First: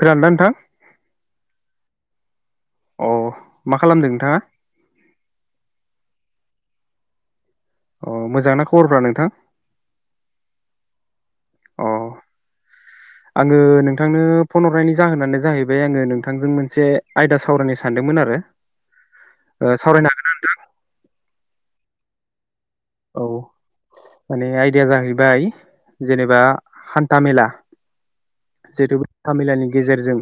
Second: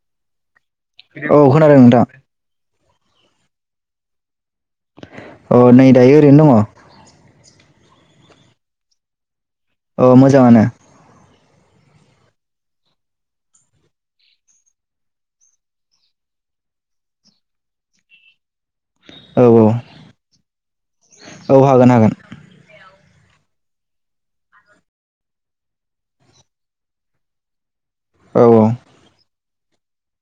खोनादों नोंथां? औ खोनादों नोंथां अह मा खालामदों नोंथाङा? अ नै दायो ओरैनो दङ अह मोजांना खबरफ्रा नोंथां? औ मोजाङानो अ आङो नोंथांनो फन हरनायनि जाहोनानो जाहैबाय आङो नोंथांजों मोनसे आयदा सावरायनो सानदोंमोन आरो औ औ ओ सावरायनो हागोन ना नोंथां? औ हागोन हागोन औ माने आइडिया जाहैबाय जेनेबा हान्था मेला औ ओ [unintelligible] हान्था मेलानि गेजेरजों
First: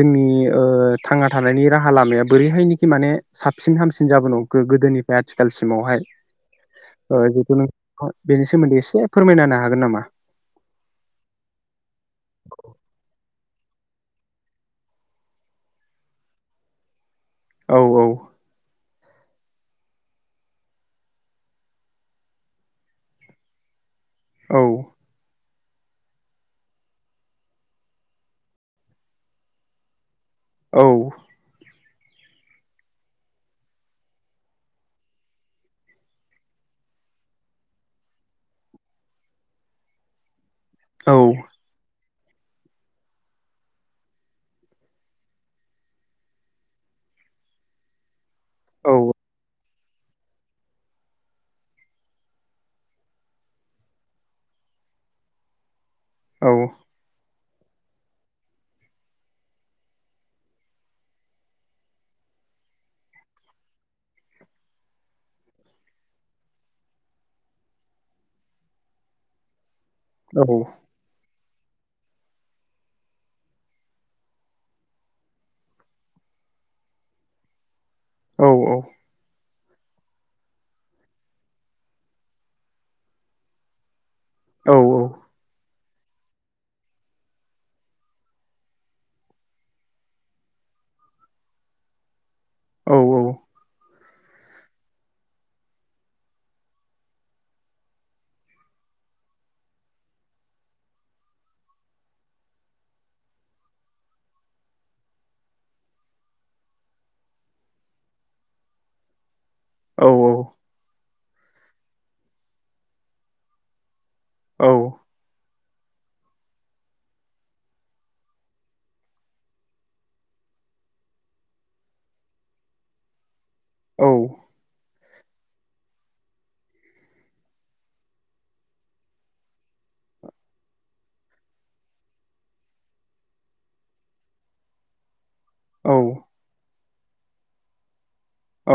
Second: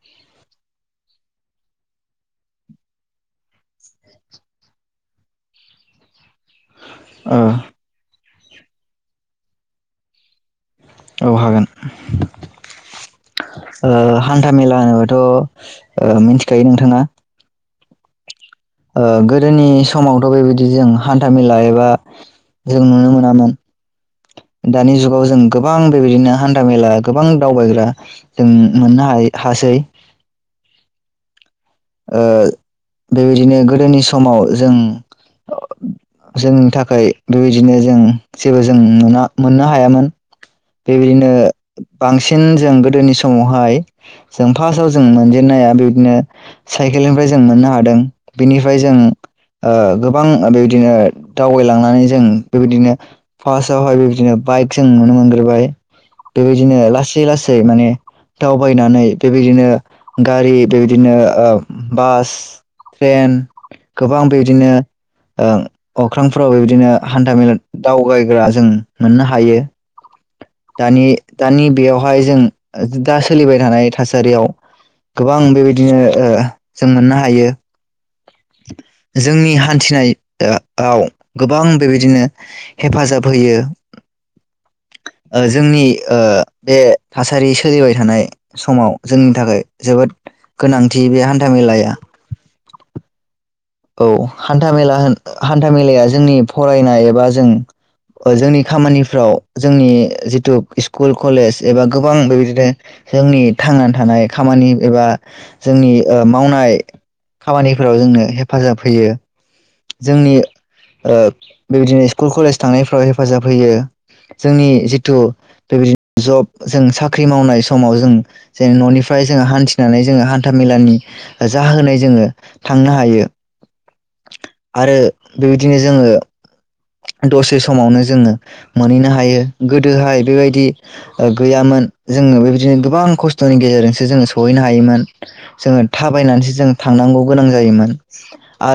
जोंनि ओ थांना थानायनि राहा लामाया बोरैहाय मानि साबसिन हामसिन जाबोनो हमखो गोदोनिफ्राय आथिखालसिमावहाय ओ जिथु नोंथाङा बेनि सोमोन्दै एसे फोरमायना होनो हागोन नामा? औ हागोन ओ हान्था मेला होनोबाथ' ओ मिथिखायो नोंथाङा औ औ ओ गोदोनि समावथ' बेबायदि जों हान्था मेला एबा जों नुनो मोनामोन औ दानि जुगाव जों गोबां बेबायदिनो हान्था मेला गोबां दावबायग्रा जों मोननो हा हासै। औ। ओ बेबायदिनो गोदोनि समाव जों जोंनि थाखाय बेबायदिनो जों जेबो जों नुनो मोननो हायामोन। औ बेबादिनो बांसिन जों गोदोनि समावहाय जों फार्स्टआव जों मोनजेनन्नाया बिदिनो साइकेलनिफ्राय जों मोननो हादों। बिनिफ्राय जों औ ओ गोबां बेबायदिनो दावबायलांनानै जों बेबायदिनो फार्टावहाय बेबायदिनो बाइक जों नुनो मोन बोबाय। बे औ बायदिनो लासै लास दै माने दावबायनानै बेबायदिनो गारि बेबायदिनो ओ बास ट्रेन गोबां बेबायदिनो ओ अख्रांफोराव बेबायदिनो हान्था मेला दावबायग्रा जों मोननो हायो औ दानि दानि बेयावहाय जों ओ दा सोलिबाय थानाय थासारियाव गोबां बेबायदिनो ओ जों मोननो हायो। औ जोंनि हान थिनाय ओ आव गोबां बेबायदिनो हेफाजाब होयो। औ ओ जोंनि ओ बे थासारि सोलिबाय थानाय समाव जोंनि थाखाय जोबोद गोनांथि बे हान्थामेलाया। औ औ। औ, हान्था मेला होन हान्था मेलाया जोंनि फरायनाय एबा जों ओ जोंनि खामानिफ्राव जोंनि जिथु स्कुल कलेज एबा गोबां बेबायदिनो जोंनि थांनानै थानाय खामानि एबा जोंनि ओ मावनाय खामानिफोराव जोंनो हे फाजाब होयो। औ जोंनि ओ बेबायदिनो स्कुल कलेज थांनायफ्राव हेफाजाब होयो। औ जोंनि जिथु बेबायदिनो जब जों साख्रि मावनाय समाव जों जेन न'निफ्राय जोंङो हान्थिनानै जोङो हान्थामेलानि जाहोनाय जोङो थांनो हायो आरो बेबायदिनो जोङो दसे समावनो जोङो मोनहैनो हायो गोदोहाय बेबायदि ओ गैयामोन जोङो बेबायदिनो गोबां खस्थ'नि गेजेरजोंसो जोङो सहैनो हायोमोन। जोङो औ थाबायनानैसो जों थांनांगौ गोनां जायोमोन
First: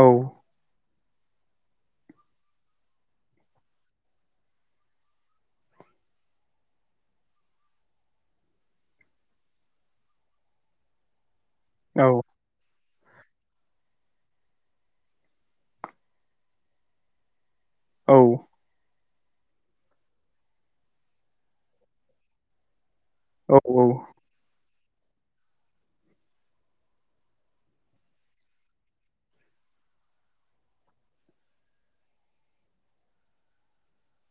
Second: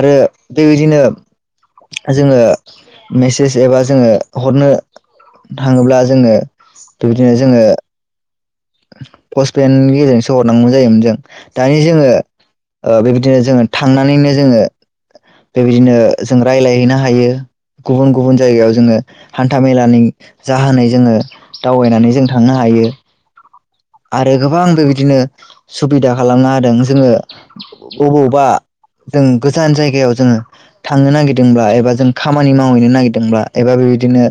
औ बेबायदिनो जोङो मेसेज एबा जोङो हरनो थाङोब्ला जोङो बेबायदिनो जोङो पसपेननि गेजेरजोंसो हरनांगौ जायोमोन जों। दानि जोङो ओ बेबायदिनो जोङो थांनानैनो जोङो बेबायदिनो जों रायज्लायहैनो हायो। गुबुन गुबुन जायगायाव जोङो हान्था मेलानि जाहोनै जोङो दावबायनानै जों थांनो हायो। आरो गोबांबो बिदिनो सुबिदा खालामनो होदों जोङो अबावबा जों गोजान जायगायाव जोङो थांनो नागिरदोंब्ला एबा जों खामानि मावहैनो नागिरदोंब्ला एबा बेबायदिनो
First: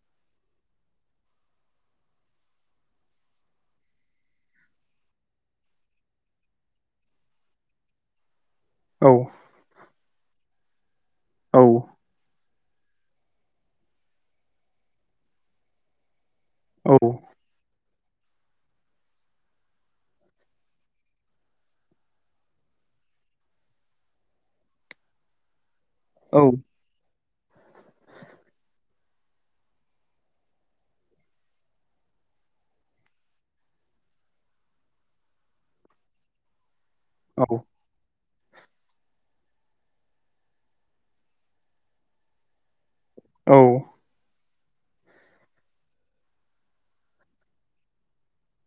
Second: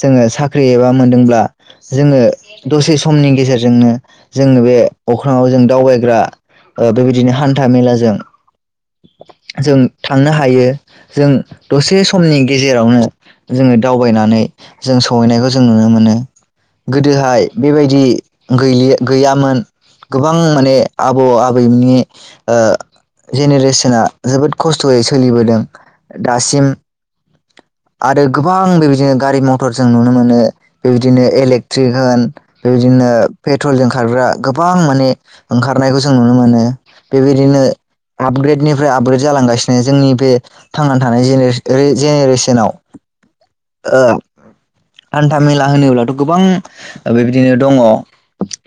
जोङो साख्रि एबा मोनदोंब्ला जोङो दसे समनि गेजेरजोंनो जोङो बे अख्राङाव जों दावबायग्रा बेबायदिनो हान्था-मेलाजों जों थांनो हायो जों दसे समनि गेजेरावनो जोङो दावबायनानै जों सहैनायखौ जों नुनो मोनो। गोदोहाय बेबाय दि गैलि गैयामोन गोबां माने आबौ-आबैनि ओ जेनेरेसना जोबोद खस्थ'यै सोलिबोदों। दासिम आरो गोबां बेबायदिनो गारि मथर जों नुनो मोनो बेबायदिनो इलेक्ट्रिक होन बेबायदिनो पेट्रलजों खारग्रा गोबां माने ओंखारनायखौ जों नुनो मोनो। बेबायदिनो आपग्रेडनिफ्राय आपग्रेड जालांगासिनो जोंनि बे थांनानै थानाय जेने-जेनेरेसनाव औ। हान्था-मेला होनोब्लाथ' गोबां बेबायदिनो दङ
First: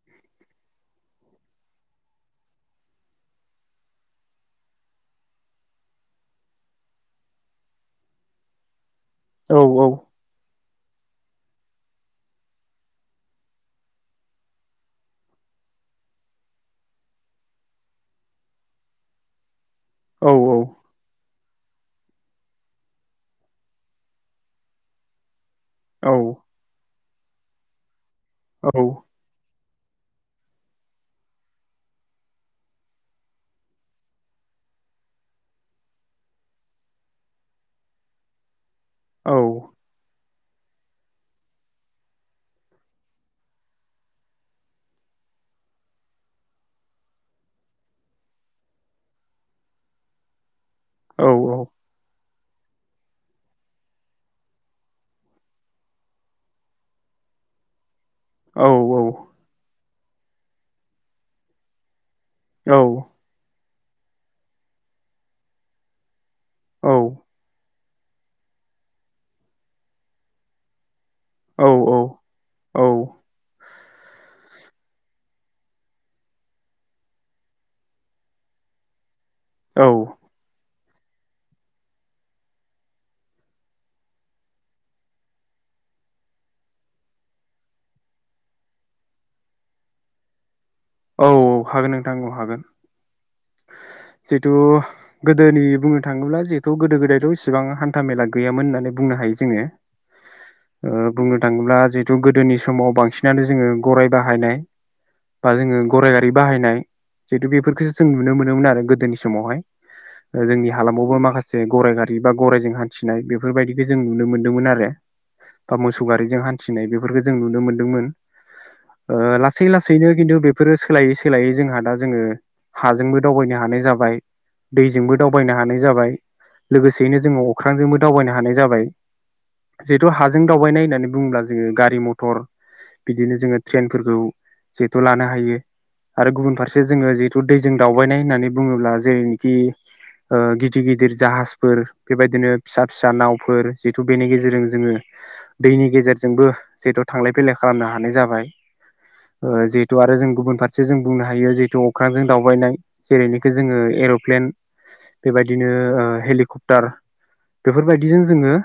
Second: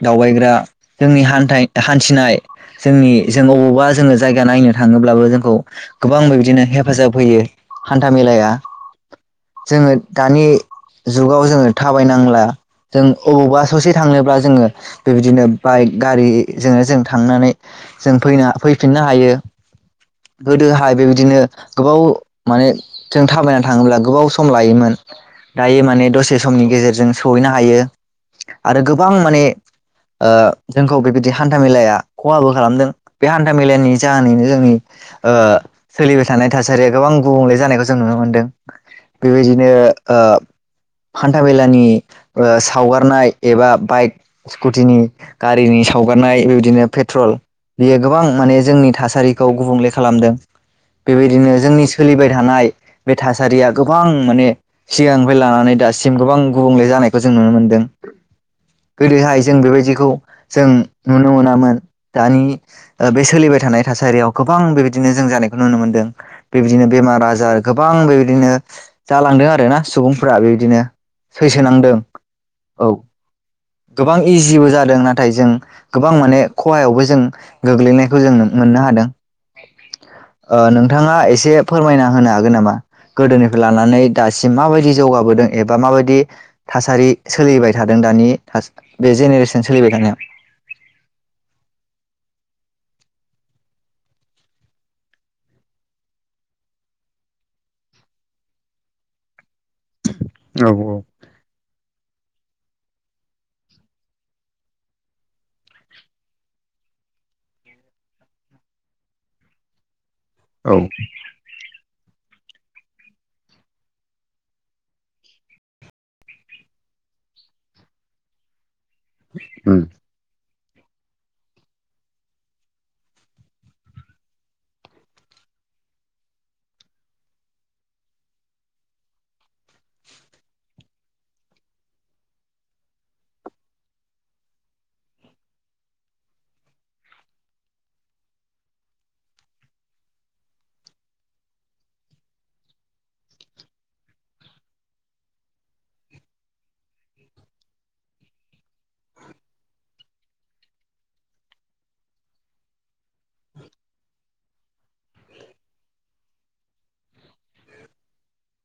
दावबायग्रा जोंनि हान्था हान्थिनाय जोंनि जों अबावबा जोङो जायगा नायनो थाङोब्लाबो जोंखौ गोबांबो बिबदिनो हेफाजाब होयो हान्था-मेलाया। औ जोङो औ दानि जुगाव जोङो थाबायनांला जों अबावबा ससे थांनोब्ला जोङो बेबायदिनो बाइक गारिजोंनो जों थांनानै जों फैनो फैफिननो हायो गोदोहाय बेबायदिनो गोबाव माने जों थाबायना थाङोब्ला गोबाव सम लायोमोन। दायो माने दसे समनि गेजेरजों सहैनो हायो। आरो गोबां औ माने ओ जोंखौ बेबायदि हान्था मेलाया खहाबो खालामदों बे हान्था मेलानि जाहोनैनो जोंनि ओ सोलिबाय थानाय थासारिया गोबां गुबुंले जानायखौ जों नुनो मोनदों। बेबायदिनो ओ हान्था मेलानि ओ सावगारनाय एबा बाइक स्कुटिनि गारिनि सावगारनाय बेबायदिनो पेट्रल बेयो गोबां माने जोंनि थासारिखौ गुबुंले खालामदों। बेबायदिनो जोंनि सोलिबाय थानाय बे थासारिया गोबां माने सिगांनिफ्राय लानानै दासिम गोबां गुबुंले जानायखौ जों नुनो मोन दों। गोदोहाय जों बेबायदि खौ जों नुनो मोनामोन। दानि बे सोलिबाय थानाय थासारियाव गोबां बेबायदिनो जों जानायखौ नुनो मोन्दों। बेबायदिनो बेमार आजार गोबां बेबायदिनो जालांदों आरोना सुबुंफोरा बेबायदिनो सैसोनांदों। औ गोबां इजिबो जादों नाथाय जों गोबां माने खहायावबो जों गोग्लैनायखौ जों मोननो हादों। औ। ओ नोंथाङा एसे फोरमायना होनो हागोन नामा गोदोनिफ्राय लानानै दासिम माबायदि जौगाबोदों एबा माबायदि थासारि सोलिबाय थादों दानि बे जेनेरेसन सोलिबाय थानाया औ हागोन नोंथां हागोन। जिहेथु गोदोनि बुंनो थाङोब्ला जिहेथु गोदो गोदायथ' इसिबां हान्था मेला गैयामोन होननानै बुंनो हायो जोङो। औ बुंनो थाङोब्ला जितु गोदोनि समाव बांसिनानो जोङो गराइ बाहायनाय बा जोङो गराइ गारि बाहायनाय जिहेतु बेफोरखौ जों नुनो मोनोमोन आरो गोदोनि समावहाय। जोंनि औ हालामावबो माखासे गराइ गारि बा गरायजों हान्थिनाय बेफोरबायदिखौ जों नुनो मोनदोंमोन आरो बा मोसौ गारिजों हान्थिनाय बेफोरखौ जों नुनो मोनदोंमोन। ओ लासै उम लासैनो खिन्थु बे बेफोरो सोलायै सोलायै जोंहा दा जोङो हाजोंबो दावबायनो हानाय जाबाय दैजोंबो दावबायनो हानाय जाबाय लोगोसेयैनो जोङो अख्रांजोंबो दावबायनो हानाय जाबाय जिहेथु हाजों दावबायनाय होननानै बुङोब्ला जोङो गारि मथर बिदिनो जोङो ट्रेनफोरखौ जिहेथु लानो हायो आरो गुबुन फारसे जोङो दैजों दावबायनाय होननानै बुङोब्ला जेरैनिखि गिदिर गिदिर जाहाजफोर बेबायदिनो फिसा फिसा नावफोर जिहेथु बेनि गेजेरजों जोङो दैनि गेजेरजोंबो जिहेथु थांलाय फैलाय खालामनो हानाय जाबाय जिहेतु आरो जों गुबुन फारसे जों बुंनो हायो जिहेतु अख्रांजों दावबायनाय जेरैनिखि जोङो एरप्लेन बेबायदिनो हेलिकप्टार बेफोरबायदिजों जोङो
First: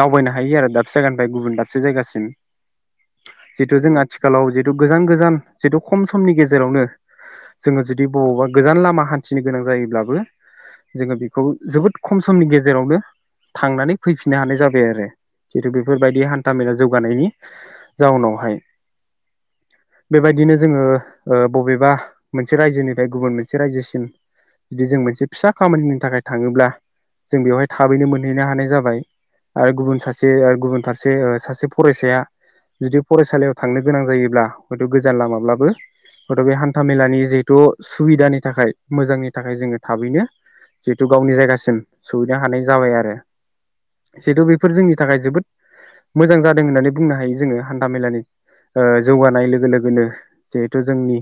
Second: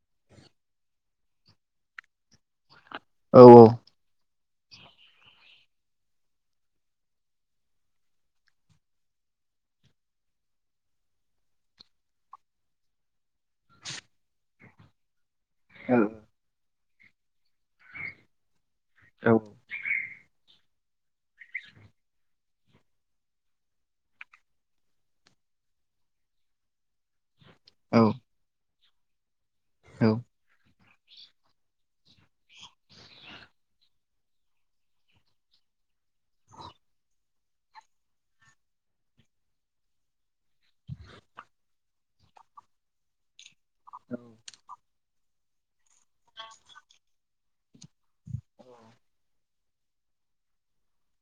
दावबायनो हायो आरो दाबसे जायगानिफ्राय गुबुन दाबसे जायगासिम। औ औ जिथु जों आथिखालाव जिहेतु गोजान गोजान जितु खम समनि गेजेरावनो जोङो जुदि बबावबा गोजान लामा हान्थिनो गोनां जायोब्लाबो जोङो बेखौ जोबोद खम समनि गेजेरावनो थांनानै फैफिननो हानाय जाबाय आरो। जिथु बेफोरबायदि हान्था मेला जौगानायनि जाउनावहाय। औ बेबायदिनो जोङो ओ बबेबा मोनसे रायजोनिफ्राय गुबुन मोनसे रायजोसिम जुदि जों मोनसे फिसा खामानिनि थाखाय थाङोब्ला जों बेवहाय औ थाबैनो मोनहैनो हानाय जाबाय आरो गुबुन सासे गुबुन फारसे सासे फरायसाया जुदि फरायसालियाव थांनो गोनां जायोब्ला हयथ गोजान लामाब्लाबो हयथ बे हान्था मेलानि जिहेथु सुबिदानि थाखाय मोजांनि थाखाय जोङो थाबैनो जिहेतु गावनि जायगासिम सहैनो हानाय जाबाय आरो जिहेतु बेफोर जोंनि थाखाय जोबोद मोजां जादों होननानै बुंनो हायो जोङो हान्था मेलानि ओ जौगानाय लोगो लोगोनो जिहेथु जोंनि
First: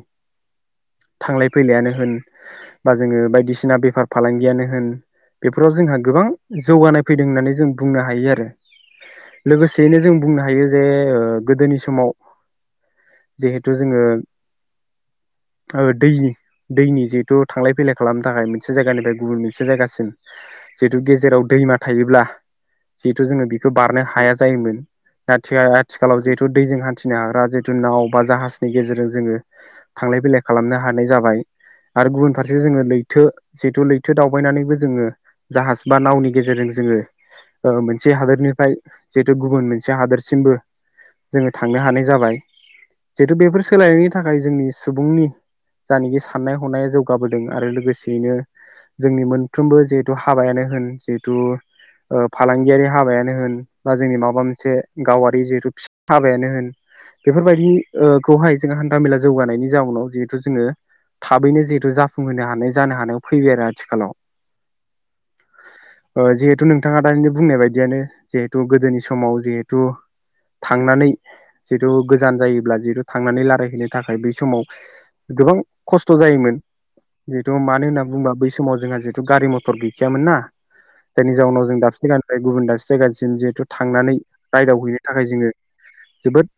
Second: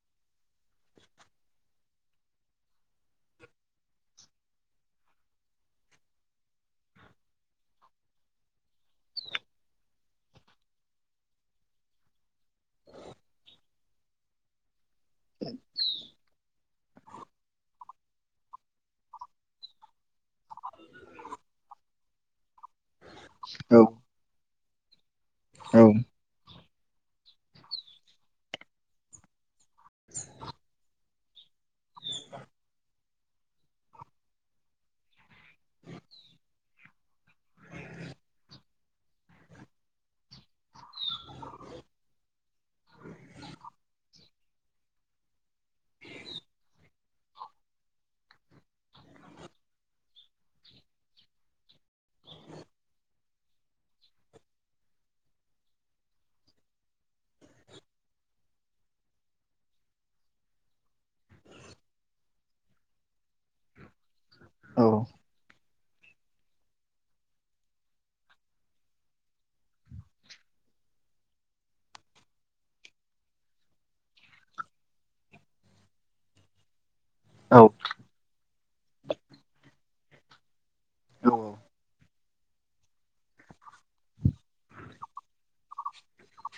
थांलाय फैलायानो होन बा जोङो बायदिसिना बेफार फालांगियानो होन बेफोराव जोंहा गोबां जौगानाय फैदों होननानै जों बुंनो हायो आरो लोगोसेयैनो जों बुंनो हायो जे गोदोनि समाव जिहेथु जोङो दैनि दैनि जिहेथु थांलाय फैलाय खालामनो थाखाय मोनसे जायगानिफ्राय गुबुन मोनसे जायगासिम जिहेथु गेजेराव दैमा थायोब्ला जिहेथु जोङो बेखौ औ बारनो हाया जायोमोन आथिखालाव जिहेथु दैजों हान्थिनो हाग्रा जिथु नाव बा जाहाजनि गेजेरजों जोङो थांलाय फैलाय खालामनो हानाय जाबाय आरो गुबुन फारसे जोङो लैथो जिहेतु लैथो दावबायनानैबो जोङो जाहाज बा नावनि गेजेरजों जोङो मोनसे हादोरनिफ्राय जिहेतु गुबुन मोनसे हादोरसिमबो जोङो थांनो हानाय जाबाय जिहेतु बेफोर सोलायनायनि थाखाय जोंनि सुबुंनि जानोखि साननाय हनाया जौगाबोदों आरो लोगोसेयैनो जोंनि मोनफ्रोमबो जिहेथु हाबायानो होन जिहेथु फालांगियारि हाबायानो होन बा जोंनि माबा मोनसे गावारि जिहेथुि हाबायानो होन बेफोरबायदिखौहाय जों हान्थामेला जौगानायनि जाउनाव जिहे थु जोङो थाबैनो जिहेथु जाफुंहोनो हानाय जानो हानायाव फैबाय आरो आथिखालाव। औ ओ जिहेथु नोंथाङा दा बुंनाय बायदियानो जिहेथु गोदोनि समाव जिहेथु थांनानै जिहेतु गोजान जायोब्ला जिहेतु थांनानै रायलायहैनो थाखाय बै समाव गोबां खस्थ' जायोमोन औ जिहेथु मानो होनना बुंबा बै समाव जोंहा जिहेथु गारि म'थर गैखायामोन ना जायनि जाउनाव जों दाबसे गानफ्राय गुबुन दाबसे जायगानिसिम जिहेथु थांनानै रायदाव हैैनो थाखाय जोङो जोबोद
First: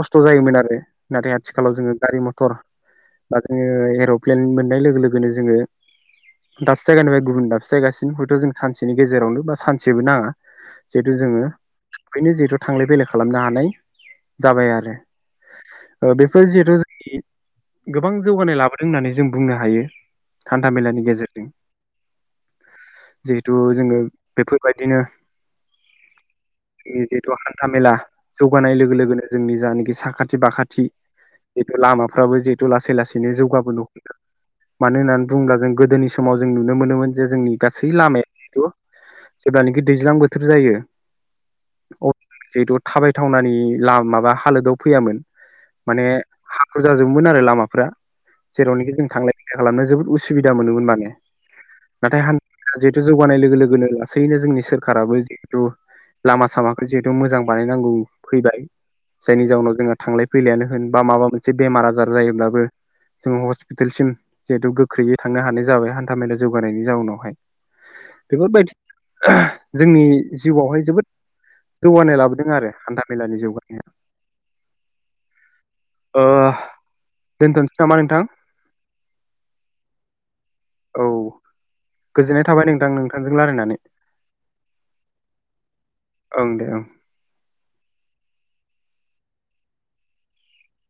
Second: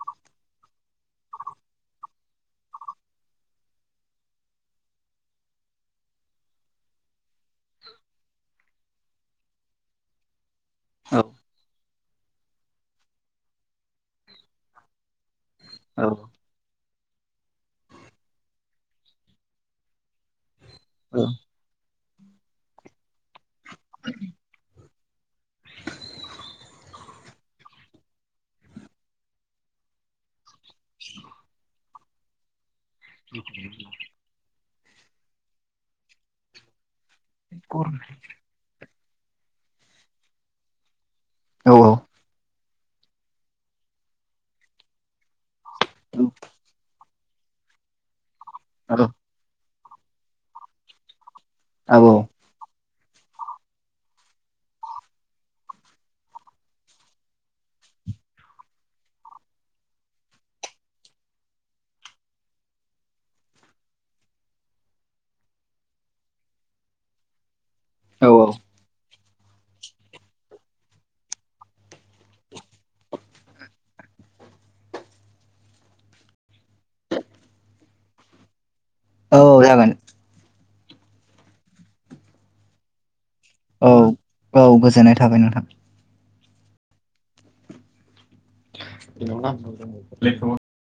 ख'स्थ जायोमोन आरो नाथाय आथिखालाव जोङो गारि म'थर बा जोङो एरप्लेन मोननाय लोगो लोगोनो जोङो दाबसे जायगानिफ्राय गुबुन दाबसे जायगासिम हयथ जों सानसेनि गेजेरावनो बा सानसेबो नाङा जिहेतु औ जोङो [unintelligible] जिहेथु थांलाय फैलाय खालामनो हानाय जाबाय आरो। बेफोर जिहेतु [inaudible] गोबां जौगानाय लाबोदों होननानै जों बुंनो हायो हान्थामेलानि गेजेरजों। जे हेथु जोङो बेफोरबायदिनो जों जिहेथु हान्था मेला जौगानाय लोगो लोगोनो जोंनि जानाखि साखाथि बाखाथि जिथु लामा [unintelligible] लासै लासैनो जौगाबोनो हम मानो होननानै बुङोब्ला जों गोदोनि समाव जों नुनो मोनोमोन जे जोंनि गासै लामाया जिथु जेब्लानोखि दैज्लां बोथोर जायो [unintelligible] थाबायथावनानि माबा हालोदाव फैयामोन । माने जोबमोन आरो लामाफ्रा जेरावनोख जों थांलाय खालामनो जोबोद उसुबिदा मोनोमोन माने । नाथाय हा जौगानाय लोगो लोगोनो लासैनो जोंनि सोरखाराबो जिहेतु लामा सामाखौ जिथु मोजां बानायनांगौ फैबाय । जायनि जाउनाव जोंहा थांलाय फैलायानो होन बा माबा मोन एसे बेमार आजार जायोब्लाबो जोङो हस्पिटालसिम जिहेथु गोख्रैयै थांनो हानाय जाबाय हान्था मेला जौगानायनि जाउनावहाय [inaudible] जोंनि जिउआवहाय जोबोद जौगानाय लाबोदों आरो हान्था मेलानि जौगानाया ओ दोनथ'सै नामा नोंथां । औ जागोन । औ गोजोननाय थाबाय नोंथां नोंथां । औ औ गोजोननाय थाबाय नोंथां । ओं दे ओं बिनाव